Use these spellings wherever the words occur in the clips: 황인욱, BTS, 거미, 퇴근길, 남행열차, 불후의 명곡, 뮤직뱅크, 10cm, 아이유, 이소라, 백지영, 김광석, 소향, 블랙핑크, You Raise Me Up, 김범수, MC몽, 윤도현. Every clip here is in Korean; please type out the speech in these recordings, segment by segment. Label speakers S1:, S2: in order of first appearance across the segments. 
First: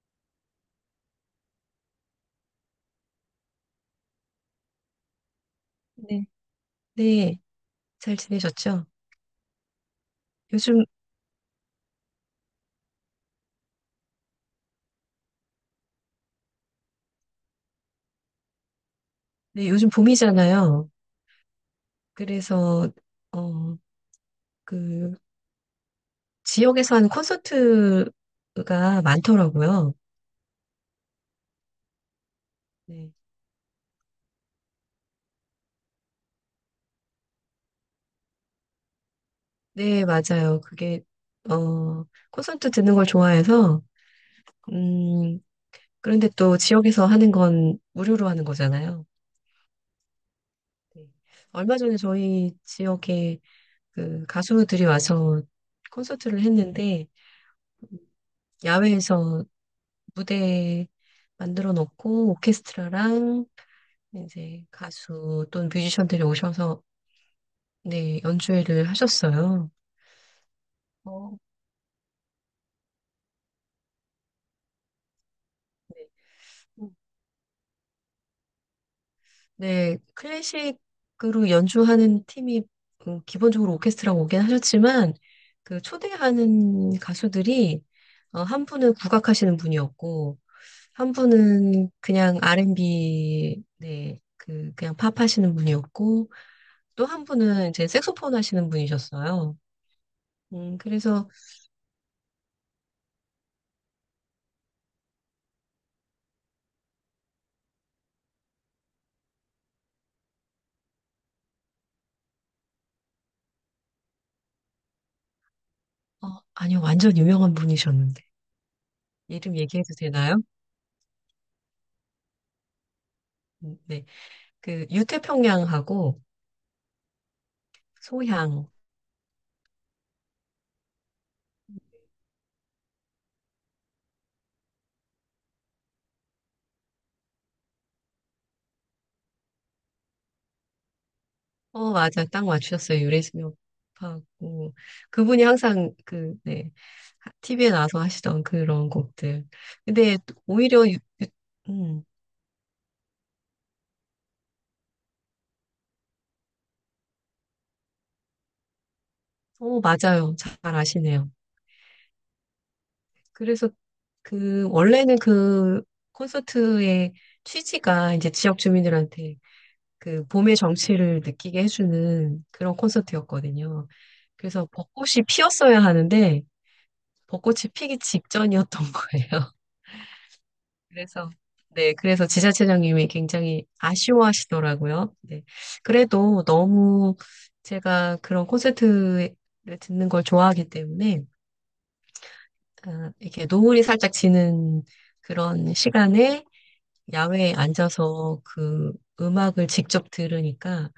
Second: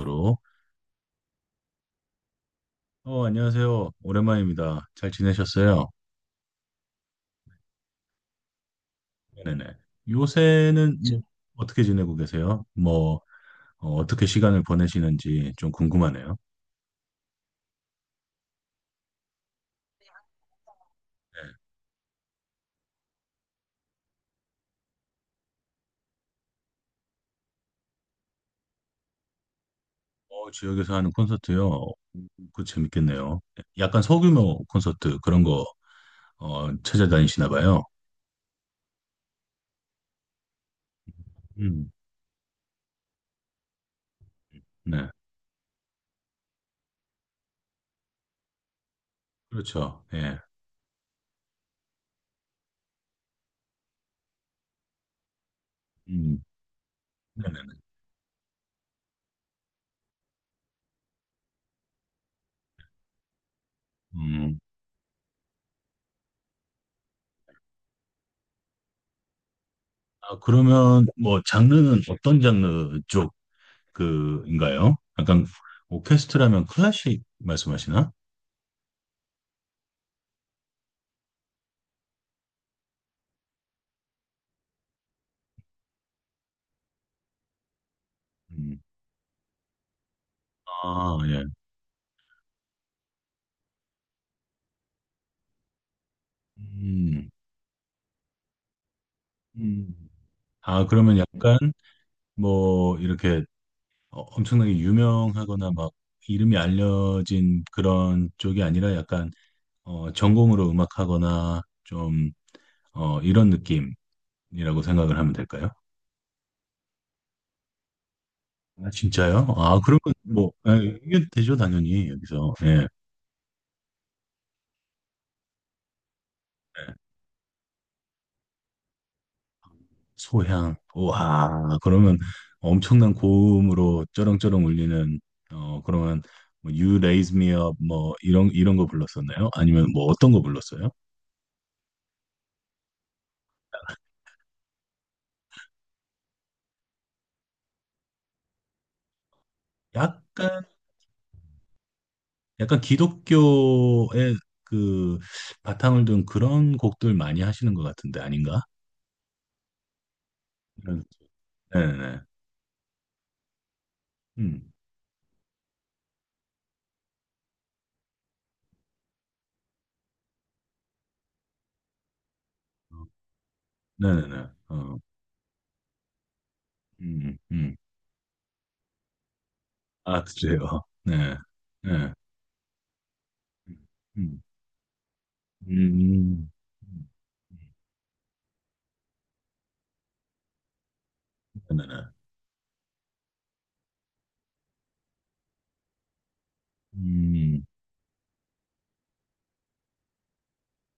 S1: 으로. 안녕하세요. 오랜만입니다. 잘 지내셨어요?
S2: 네, 네, 잘 지내셨죠?
S1: 네네.
S2: 요즘,
S1: 요새는 뭐 어떻게 지내고 계세요? 뭐 떻게 시간을 보내시는지 좀 궁금하네요.
S2: 네, 요즘 봄이잖아요.
S1: 네.
S2: 그래서, 어, 그, 지역에서 하는 콘서트가 많더라고요.
S1: 지역에서 하는 콘서트요. 그
S2: 네,
S1: 재밌겠네요. 네. 약간 소규모 콘서트 그런 거 찾아다니시나 봐요.
S2: 네, 맞아요. 그게,
S1: 음,
S2: 어, 콘서트 듣는 걸 좋아해서,
S1: 네.
S2: 음, 그런데 또 지역에서 하는 건 무료로 하는 거잖아요.
S1: 그렇죠. 예.
S2: 네. 얼마 전에 저희 지역에 그 가수들이 와서 콘서트를
S1: 음,
S2: 했는데,
S1: 네네.
S2: 야외에서 무대 만들어 놓고 오케스트라랑
S1: 음.
S2: 이제 가수 또는 뮤지션들이 오셔서 네, 연주회를 하셨어요.
S1: 아, 그러면
S2: 어,
S1: 뭐 장르는 어떤 장르 쪽 그인가요? 약간
S2: 네,
S1: 오케스트라면
S2: 음.
S1: 클래식 말씀하시나?
S2: 네, 클래식으로 연주하는 팀이 기본적으로 오케스트라가 오긴 하셨지만 그 초대하는 가수들이 한
S1: 음.
S2: 분은 국악하시는 분이었고 한
S1: 아, 예.
S2: 분은 그냥 R&B 네, 그 그냥 팝 하시는 분이었고 또 한
S1: 음.
S2: 분은 이제 색소폰 하시는 분이셨어요.
S1: 음. 아, 그러면
S2: 그래서,
S1: 약간 뭐 이렇게 엄청나게 유명하거나 막 이름이 알려진 그런 쪽이 아니라 약간 전공으로 음악하거나 좀 이런 느낌이라고 생각을 하면 될까요?
S2: 어, 아니요, 완전 유명한 분이셨는데.
S1: 아, 진짜요?
S2: 이름
S1: 아,
S2: 얘기해도
S1: 그러면
S2: 되나요?
S1: 뭐 예, 이게 되죠, 당연히 여기서. 예.
S2: 네. 그, 유태평양하고 소향.
S1: 소향. 와, 그러면 엄청난 고음으로 쩌렁쩌렁 울리는 어 그러면 뭐 You Raise Me Up 뭐 이런 거 불렀었나요? 아니면 뭐 어떤 거 불렀어요?
S2: 어, 맞아. 딱 맞추셨어요. 유래수명하고. 그분이 항상 그, 네. TV에 나와서 하시던 그런 곡들. 근데 또
S1: 약간
S2: 오히려, 음,
S1: 약간 기독교의 그 바탕을 둔 그런 곡들 많이 하시는 것 같은데 아닌가?
S2: 맞아요. 잘
S1: 이런-
S2: 아시네요.
S1: 네네네.
S2: 그래서 그,
S1: 음.
S2: 원래는 그 콘서트의 취지가 이제 지역 주민들한테 그 봄의 정취를 느끼게 해주는 그런 콘서트였거든요.
S1: 네네네.
S2: 그래서
S1: 어.
S2: 벚꽃이 피었어야 하는데
S1: 음.
S2: 벚꽃이
S1: 음.
S2: 피기 직전이었던 거예요.
S1: 아, 그래요.
S2: 그래서
S1: 네.
S2: 네,
S1: 네.
S2: 그래서 지자체장님이 굉장히
S1: 음. 음.
S2: 아쉬워하시더라고요. 네. 그래도
S1: 음.
S2: 너무 제가 그런 콘서트를 듣는 걸 좋아하기 때문에
S1: 네네네.
S2: 아, 이렇게 노을이 살짝 지는 그런 시간에 야외에
S1: 음.
S2: 앉아서 그 음악을 직접 들으니까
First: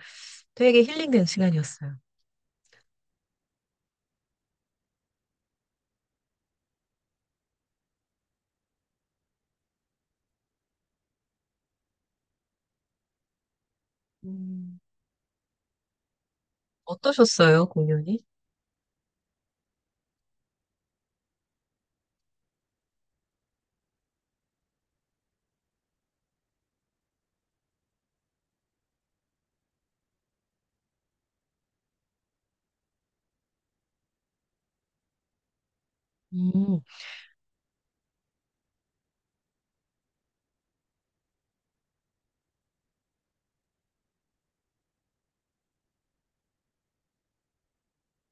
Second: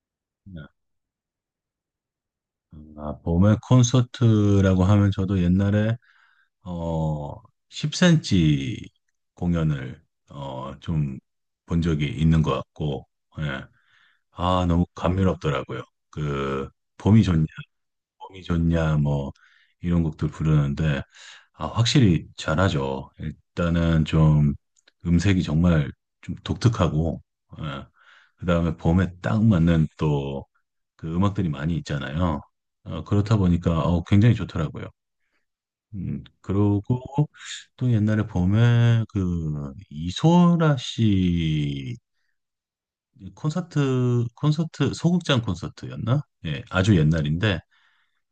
S1: 네.
S2: 되게 힐링된 시간이었어요.
S1: 아, 봄의 콘서트라고 하면 저도 옛날에 어 10cm 공연을 좀 본 적이 있는 것 같고, 예. 아
S2: 음,
S1: 너무 감미롭더라고요. 그 봄이 좋냐,
S2: 어떠셨어요, 공연이?
S1: 봄이 좋냐 뭐 이런 곡들 부르는데 아 확실히 잘하죠. 일단은 좀 음색이 정말 좀 독특하고, 예. 그다음에 봄에 딱 맞는 또 그 음악들이 많이 있잖아요. 그렇다 보니까 굉장히 좋더라고요.
S2: 음.
S1: 그러고 또 옛날에 봄에 그 이소라 씨 콘서트 소극장 콘서트였나? 예, 아주 옛날인데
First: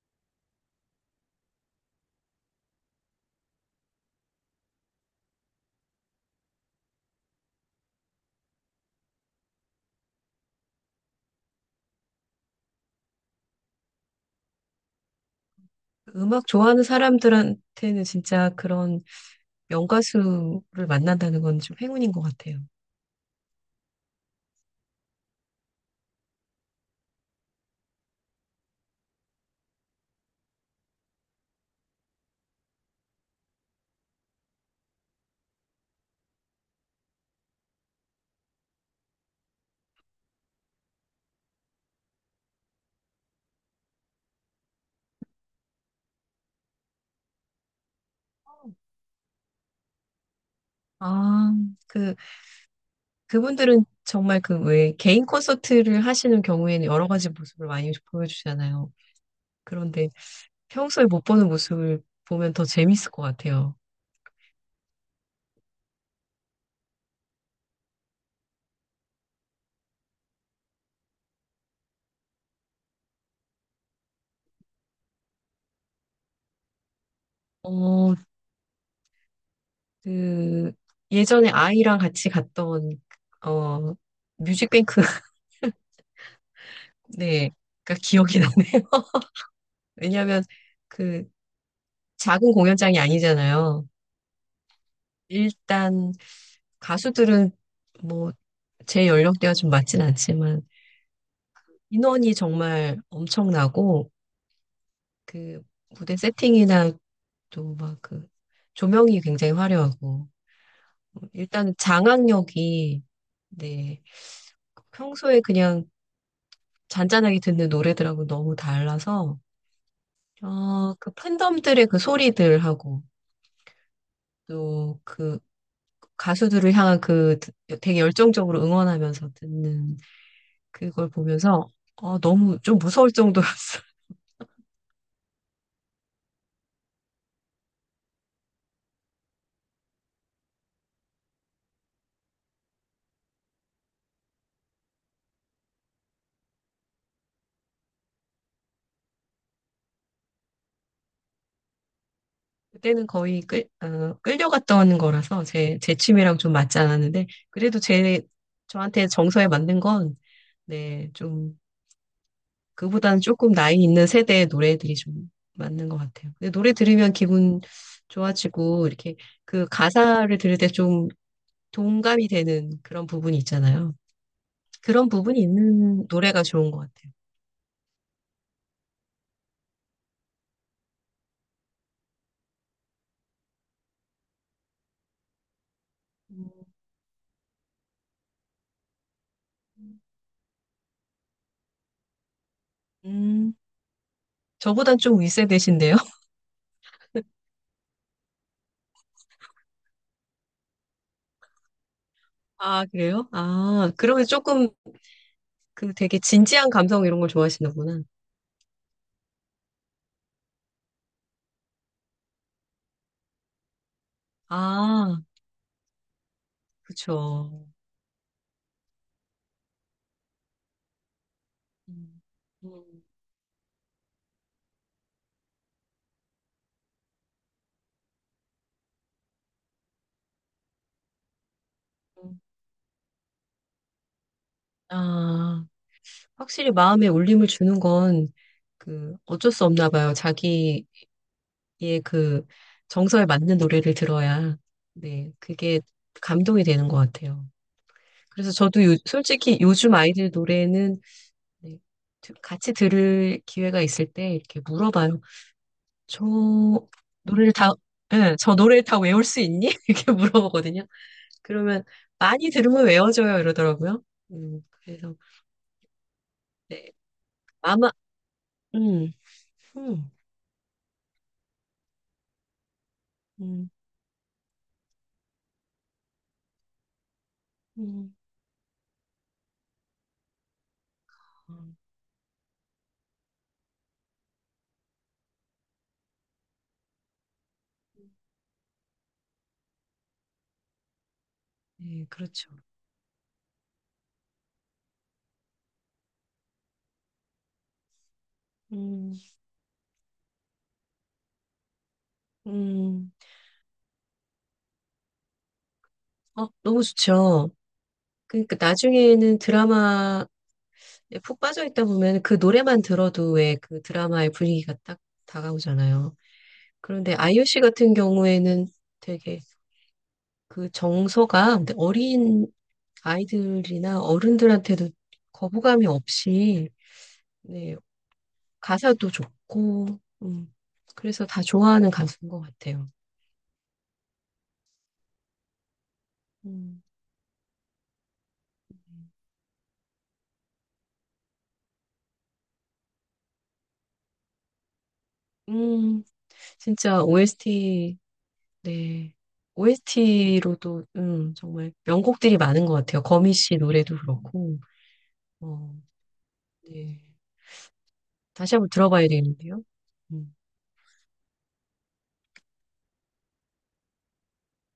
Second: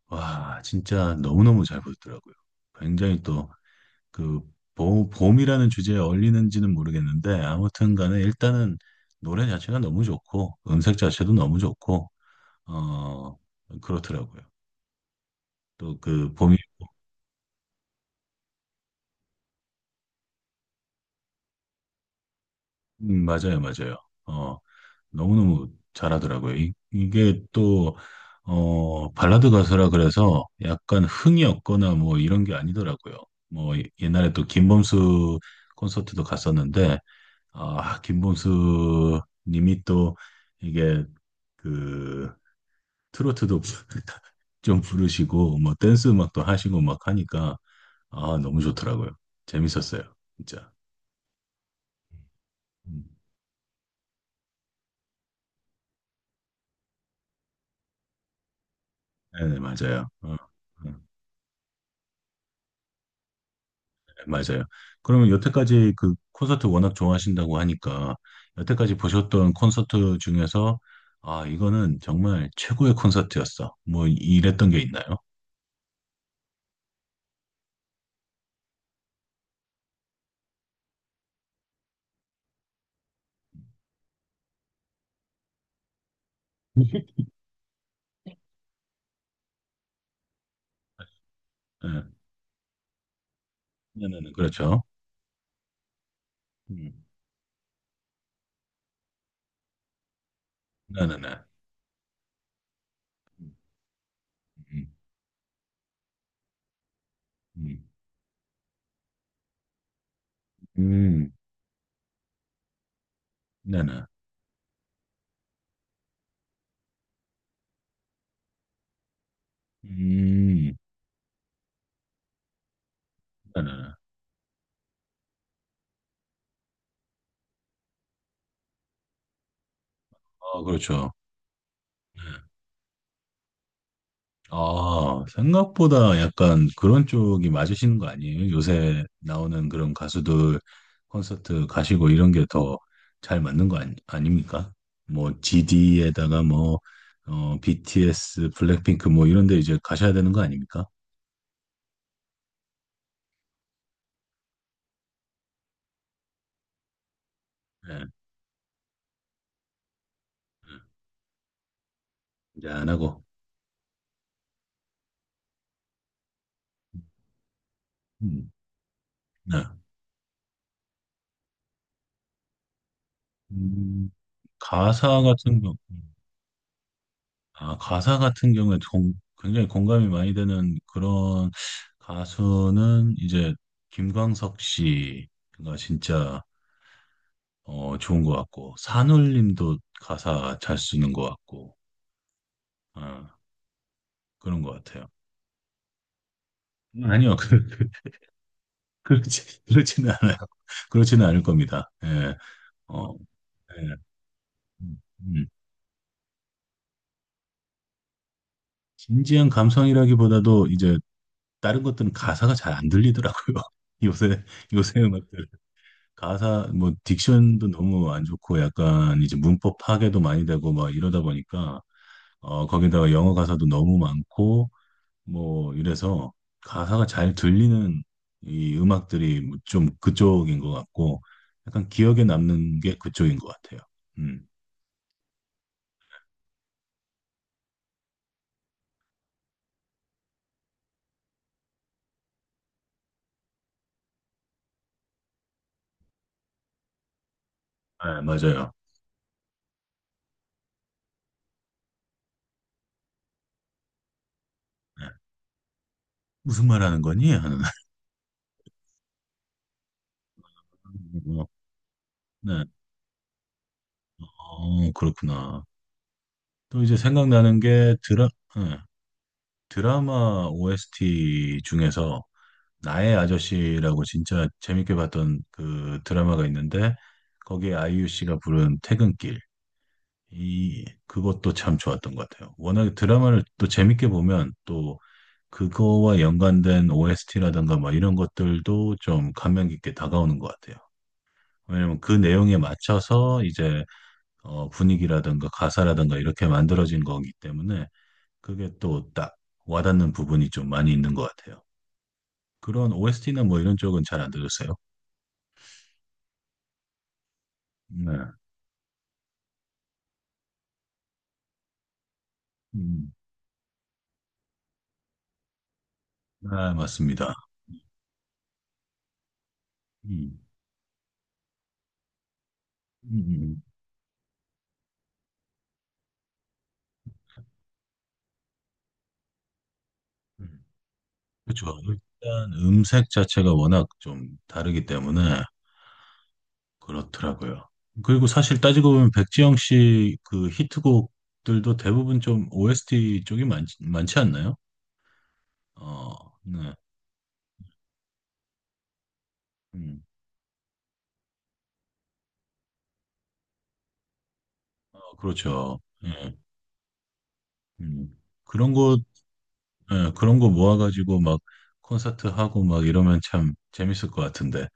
S1: 와 진짜 너무너무 잘 보였더라고요. 굉장히 또그 봄이라는 주제에 어울리는지는 모르겠는데 아무튼 간에 일단은 노래 자체가 너무 좋고 음색 자체도 너무 좋고 어 그렇더라고요. 또
S2: 그
S1: 그
S2: 음악
S1: 봄이
S2: 좋아하는 사람들한테는 진짜 그런 명가수를 만난다는 건 좀 행운인 것 같아요.
S1: 맞아요, 맞아요. 어, 너무너무 잘하더라고요. 이게 또 발라드 가수라 그래서 약간 흥이 없거나 뭐 이런 게 아니더라고요. 뭐 옛날에 또 김범수 콘서트도 갔었는데 아, 김범수 님이 또 이게 그 트로트도 좀 부르시고 뭐 댄스 음악도 하시고 막 하니까 아, 너무 좋더라고요. 재밌었어요. 진짜.
S2: 아, 그,
S1: 음.
S2: 그분들은 정말 그 왜 개인 콘서트를 하시는 경우에는 여러 가지 모습을 많이 보여주잖아요.
S1: 네네, 맞아요.
S2: 그런데
S1: 네,
S2: 평소에 못 보는 모습을 보면 더 재밌을 것 같아요.
S1: 맞아요. 그러면 여태까지 그 콘서트 워낙 좋아하신다고 하니까, 여태까지 보셨던 콘서트 중에서, 아, 이거는 정말 최고의 콘서트였어. 뭐, 이랬던 게 있나요?
S2: 어, 그 예전에 아이랑 같이 갔던 어 뮤직뱅크 네가 기억이 나네요. 왜냐하면 그
S1: 네,
S2: 작은 공연장이 아니잖아요.
S1: 네네네, 그렇죠.
S2: 일단
S1: 음,
S2: 가수들은 뭐 제 연령대가 좀 맞진 않지만
S1: 네네네.
S2: 인원이 정말 엄청나고
S1: 음,
S2: 그 무대 세팅이나 또
S1: 음,
S2: 막 그 조명이 굉장히 화려하고
S1: 음,
S2: 일단 장악력이 네
S1: 네네.
S2: 평소에 그냥 잔잔하게 듣는 노래들하고 너무 달라서,
S1: 음,
S2: 그 팬덤들의 그 소리들하고,
S1: 네네네.
S2: 또 그 가수들을 향한 그 되게 열정적으로 응원하면서 듣는
S1: 아,
S2: 그걸
S1: 그렇죠.
S2: 보면서,
S1: 네.
S2: 너무 좀 무서울 정도였어.
S1: 아, 생각보다 약간 그런 쪽이 맞으시는 거 아니에요? 요새 나오는 그런 가수들 콘서트 가시고 이런 게 더 잘 맞는 거 아니, 아닙니까? 뭐 GD에다가 뭐 BTS, 블랙핑크 뭐 이런 데 이제 가셔야 되는 거 아닙니까?
S2: 그때는 거의 끌려갔던 거라서 제 취미랑 좀 맞지 않았는데, 그래도
S1: 네,
S2: 저한테 정서에 맞는 건, 네, 좀
S1: 이제 안
S2: 그보다는
S1: 하고.
S2: 조금 나이 있는 세대의 노래들이 좀 맞는 것 같아요. 근데 노래
S1: 음,
S2: 들으면 기분
S1: 음.
S2: 좋아지고, 이렇게
S1: 네.
S2: 그 가사를 들을 때 좀 동감이 되는 그런 부분이 있잖아요.
S1: 음,
S2: 그런
S1: 가사
S2: 부분이
S1: 같은 경우
S2: 있는 노래가 좋은 것 같아요.
S1: 아, 가사 같은 경우에 굉장히 공감이 많이 되는 그런 가수는 이제 김광석 씨가 진짜
S2: 음.
S1: 좋은 것 같고 산울림도 가사 잘 쓰는 것 같고 어,
S2: 음,
S1: 그런 것
S2: 저보단
S1: 같아요.
S2: 좀 윗세대신데요?
S1: 아니요, 그렇지는 않아요. 그렇지는 않을 겁니다. 예,
S2: 아,
S1: 어,
S2: 그래요?
S1: 예.
S2: 아, 그러면 조금
S1: 음, 음.
S2: 그 되게 진지한 감성 이런 걸 좋아하시는구나.
S1: 진지한 감성이라기보다도 이제 다른 것들은 가사가 잘 안 들리더라고요. 요새 요새
S2: 아,
S1: 음악들. 가사 뭐
S2: 그쵸.
S1: 딕션도 너무 안 좋고 약간 이제 문법 파괴도 많이 되고 막 이러다 보니까
S2: 음, 음,
S1: 거기다가 영어 가사도 너무 많고 뭐 이래서 가사가 잘 들리는 이 음악들이 뭐좀 그쪽인 것 같고 약간 기억에
S2: 음.
S1: 남는 게 그쪽인 것 같아요. 음,
S2: 아. 확실히 마음에 울림을 주는 건 그 어쩔 수 없나 봐요. 자기의 그 정서에 맞는 노래를 들어야 네, 그게 감동이 되는 것 같아요.
S1: 네,
S2: 그래서
S1: 맞아요.
S2: 저도 솔직히 요즘 아이들 노래는 네, 같이 들을 기회가 있을 때 이렇게
S1: 네.
S2: 물어봐요. 저
S1: 무슨 말 하는 거니?
S2: 노래를
S1: 하는
S2: 다, 예, 저 노래를 다 외울 수 있니? 이렇게 물어보거든요.
S1: 어,
S2: 그러면 많이
S1: 네,
S2: 들으면 외워져요 이러더라고요. 그래서
S1: 그렇구나. 또
S2: 네,
S1: 이제 생각나는
S2: 아마
S1: 게 드라 네,
S2: 음, 음,
S1: 드라마 OST 중에서 나의
S2: 음,
S1: 아저씨라고 진짜 재밌게 봤던 그 드라마가 있는데 거기에 아이유
S2: 음.
S1: 씨가 부른 퇴근길 이 그것도
S2: 음,
S1: 참 좋았던 것 같아요. 워낙에 드라마를 또 재밌게 보면 또 그거와 연관된 OST라든가 막 이런 것들도 좀 감명 깊게 다가오는 것 같아요. 왜냐면
S2: 네,
S1: 그
S2: 그렇죠.
S1: 내용에 맞춰서 이제 분위기라든가 가사라든가 이렇게 만들어진 거기 때문에 그게 또
S2: 음,
S1: 딱 와닿는 부분이 좀 많이 있는 것 같아요. 그런
S2: 음,
S1: OST나 뭐 이런 쪽은 잘 안 들으세요?
S2: 너무 좋죠.
S1: 네.
S2: 그러니까 나중에는 드라마에 푹 빠져 있다 보면 그 노래만
S1: 음,
S2: 들어도 왜 그 드라마의 분위기가 딱 다가오잖아요.
S1: 아,
S2: 그런데
S1: 맞습니다.
S2: 아이유 씨 같은 경우에는 되게
S1: 음,
S2: 그 정서가 근데 어린
S1: 음, 음,
S2: 아이들이나 어른들한테도 거부감이 없이 네, 가사도 좋고
S1: 음.
S2: 그래서 다
S1: 그렇죠.
S2: 좋아하는 가수인 것
S1: 일단
S2: 같아요.
S1: 음색 자체가 워낙 좀 다르기 때문에
S2: 음,
S1: 그렇더라고요. 그리고 사실 따지고 보면 백지영 씨 그 히트곡들도 대부분 좀 OST 쪽이 많지 않나요?
S2: 음,
S1: 어, 네.
S2: 진짜 OST 네.
S1: 음,
S2: OST로도 정말 명곡들이 많은 것 같아요. 거미 씨 노래도 그렇고.
S1: 그렇죠.
S2: 어,
S1: 예,
S2: 네.
S1: 음.
S2: 다시 한번
S1: 그런 거,
S2: 들어봐야 되는데요.
S1: 예,
S2: 음.
S1: 그런 거 모아가지고 막 콘서트 하고 막 이러면 참 재밌을 것 같은데.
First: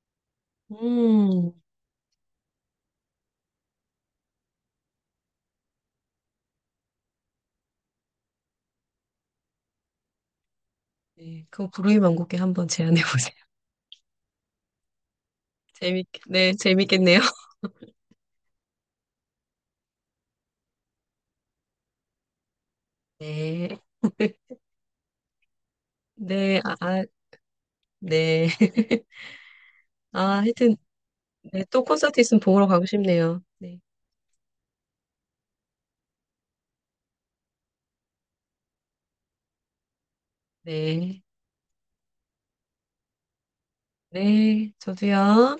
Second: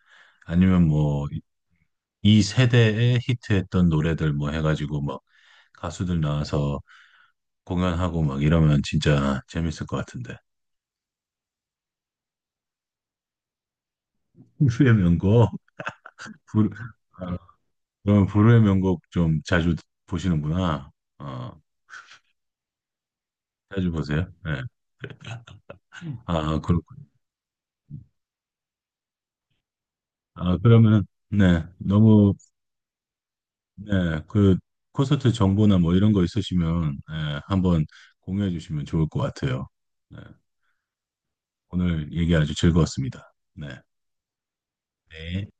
S1: 아니면 뭐
S2: 음,
S1: 이 세대에 히트했던 노래들 뭐 해가지고 막 가수들 나와서 공연하고 막 이러면 진짜 재밌을 것 같은데.
S2: 네. 그거 부르이 만곡에 한번 제안해 보세요.
S1: 불후의 명곡?
S2: 네,
S1: 불,
S2: 재밌겠네요.
S1: 아, 그럼 불후의 명곡 좀 자주 보시는구나. 어,
S2: 네.
S1: 자주 보세요. 네. 아,
S2: 네, 아,
S1: 그렇군.
S2: 아, 네. 아,
S1: 아,
S2: 하여튼,
S1: 그러면, 네.
S2: 네, 또 콘서트
S1: 너무,
S2: 있으면 보러 가고 싶네요. 네.
S1: 네. 그 콘서트 정보나 뭐 이런 거 있으시면, 네, 한번 공유해 주시면 좋을 것 같아요. 네.
S2: 네.
S1: 오늘 얘기 아주 즐거웠습니다. 네.
S2: 네,
S1: 네.
S2: 저도요.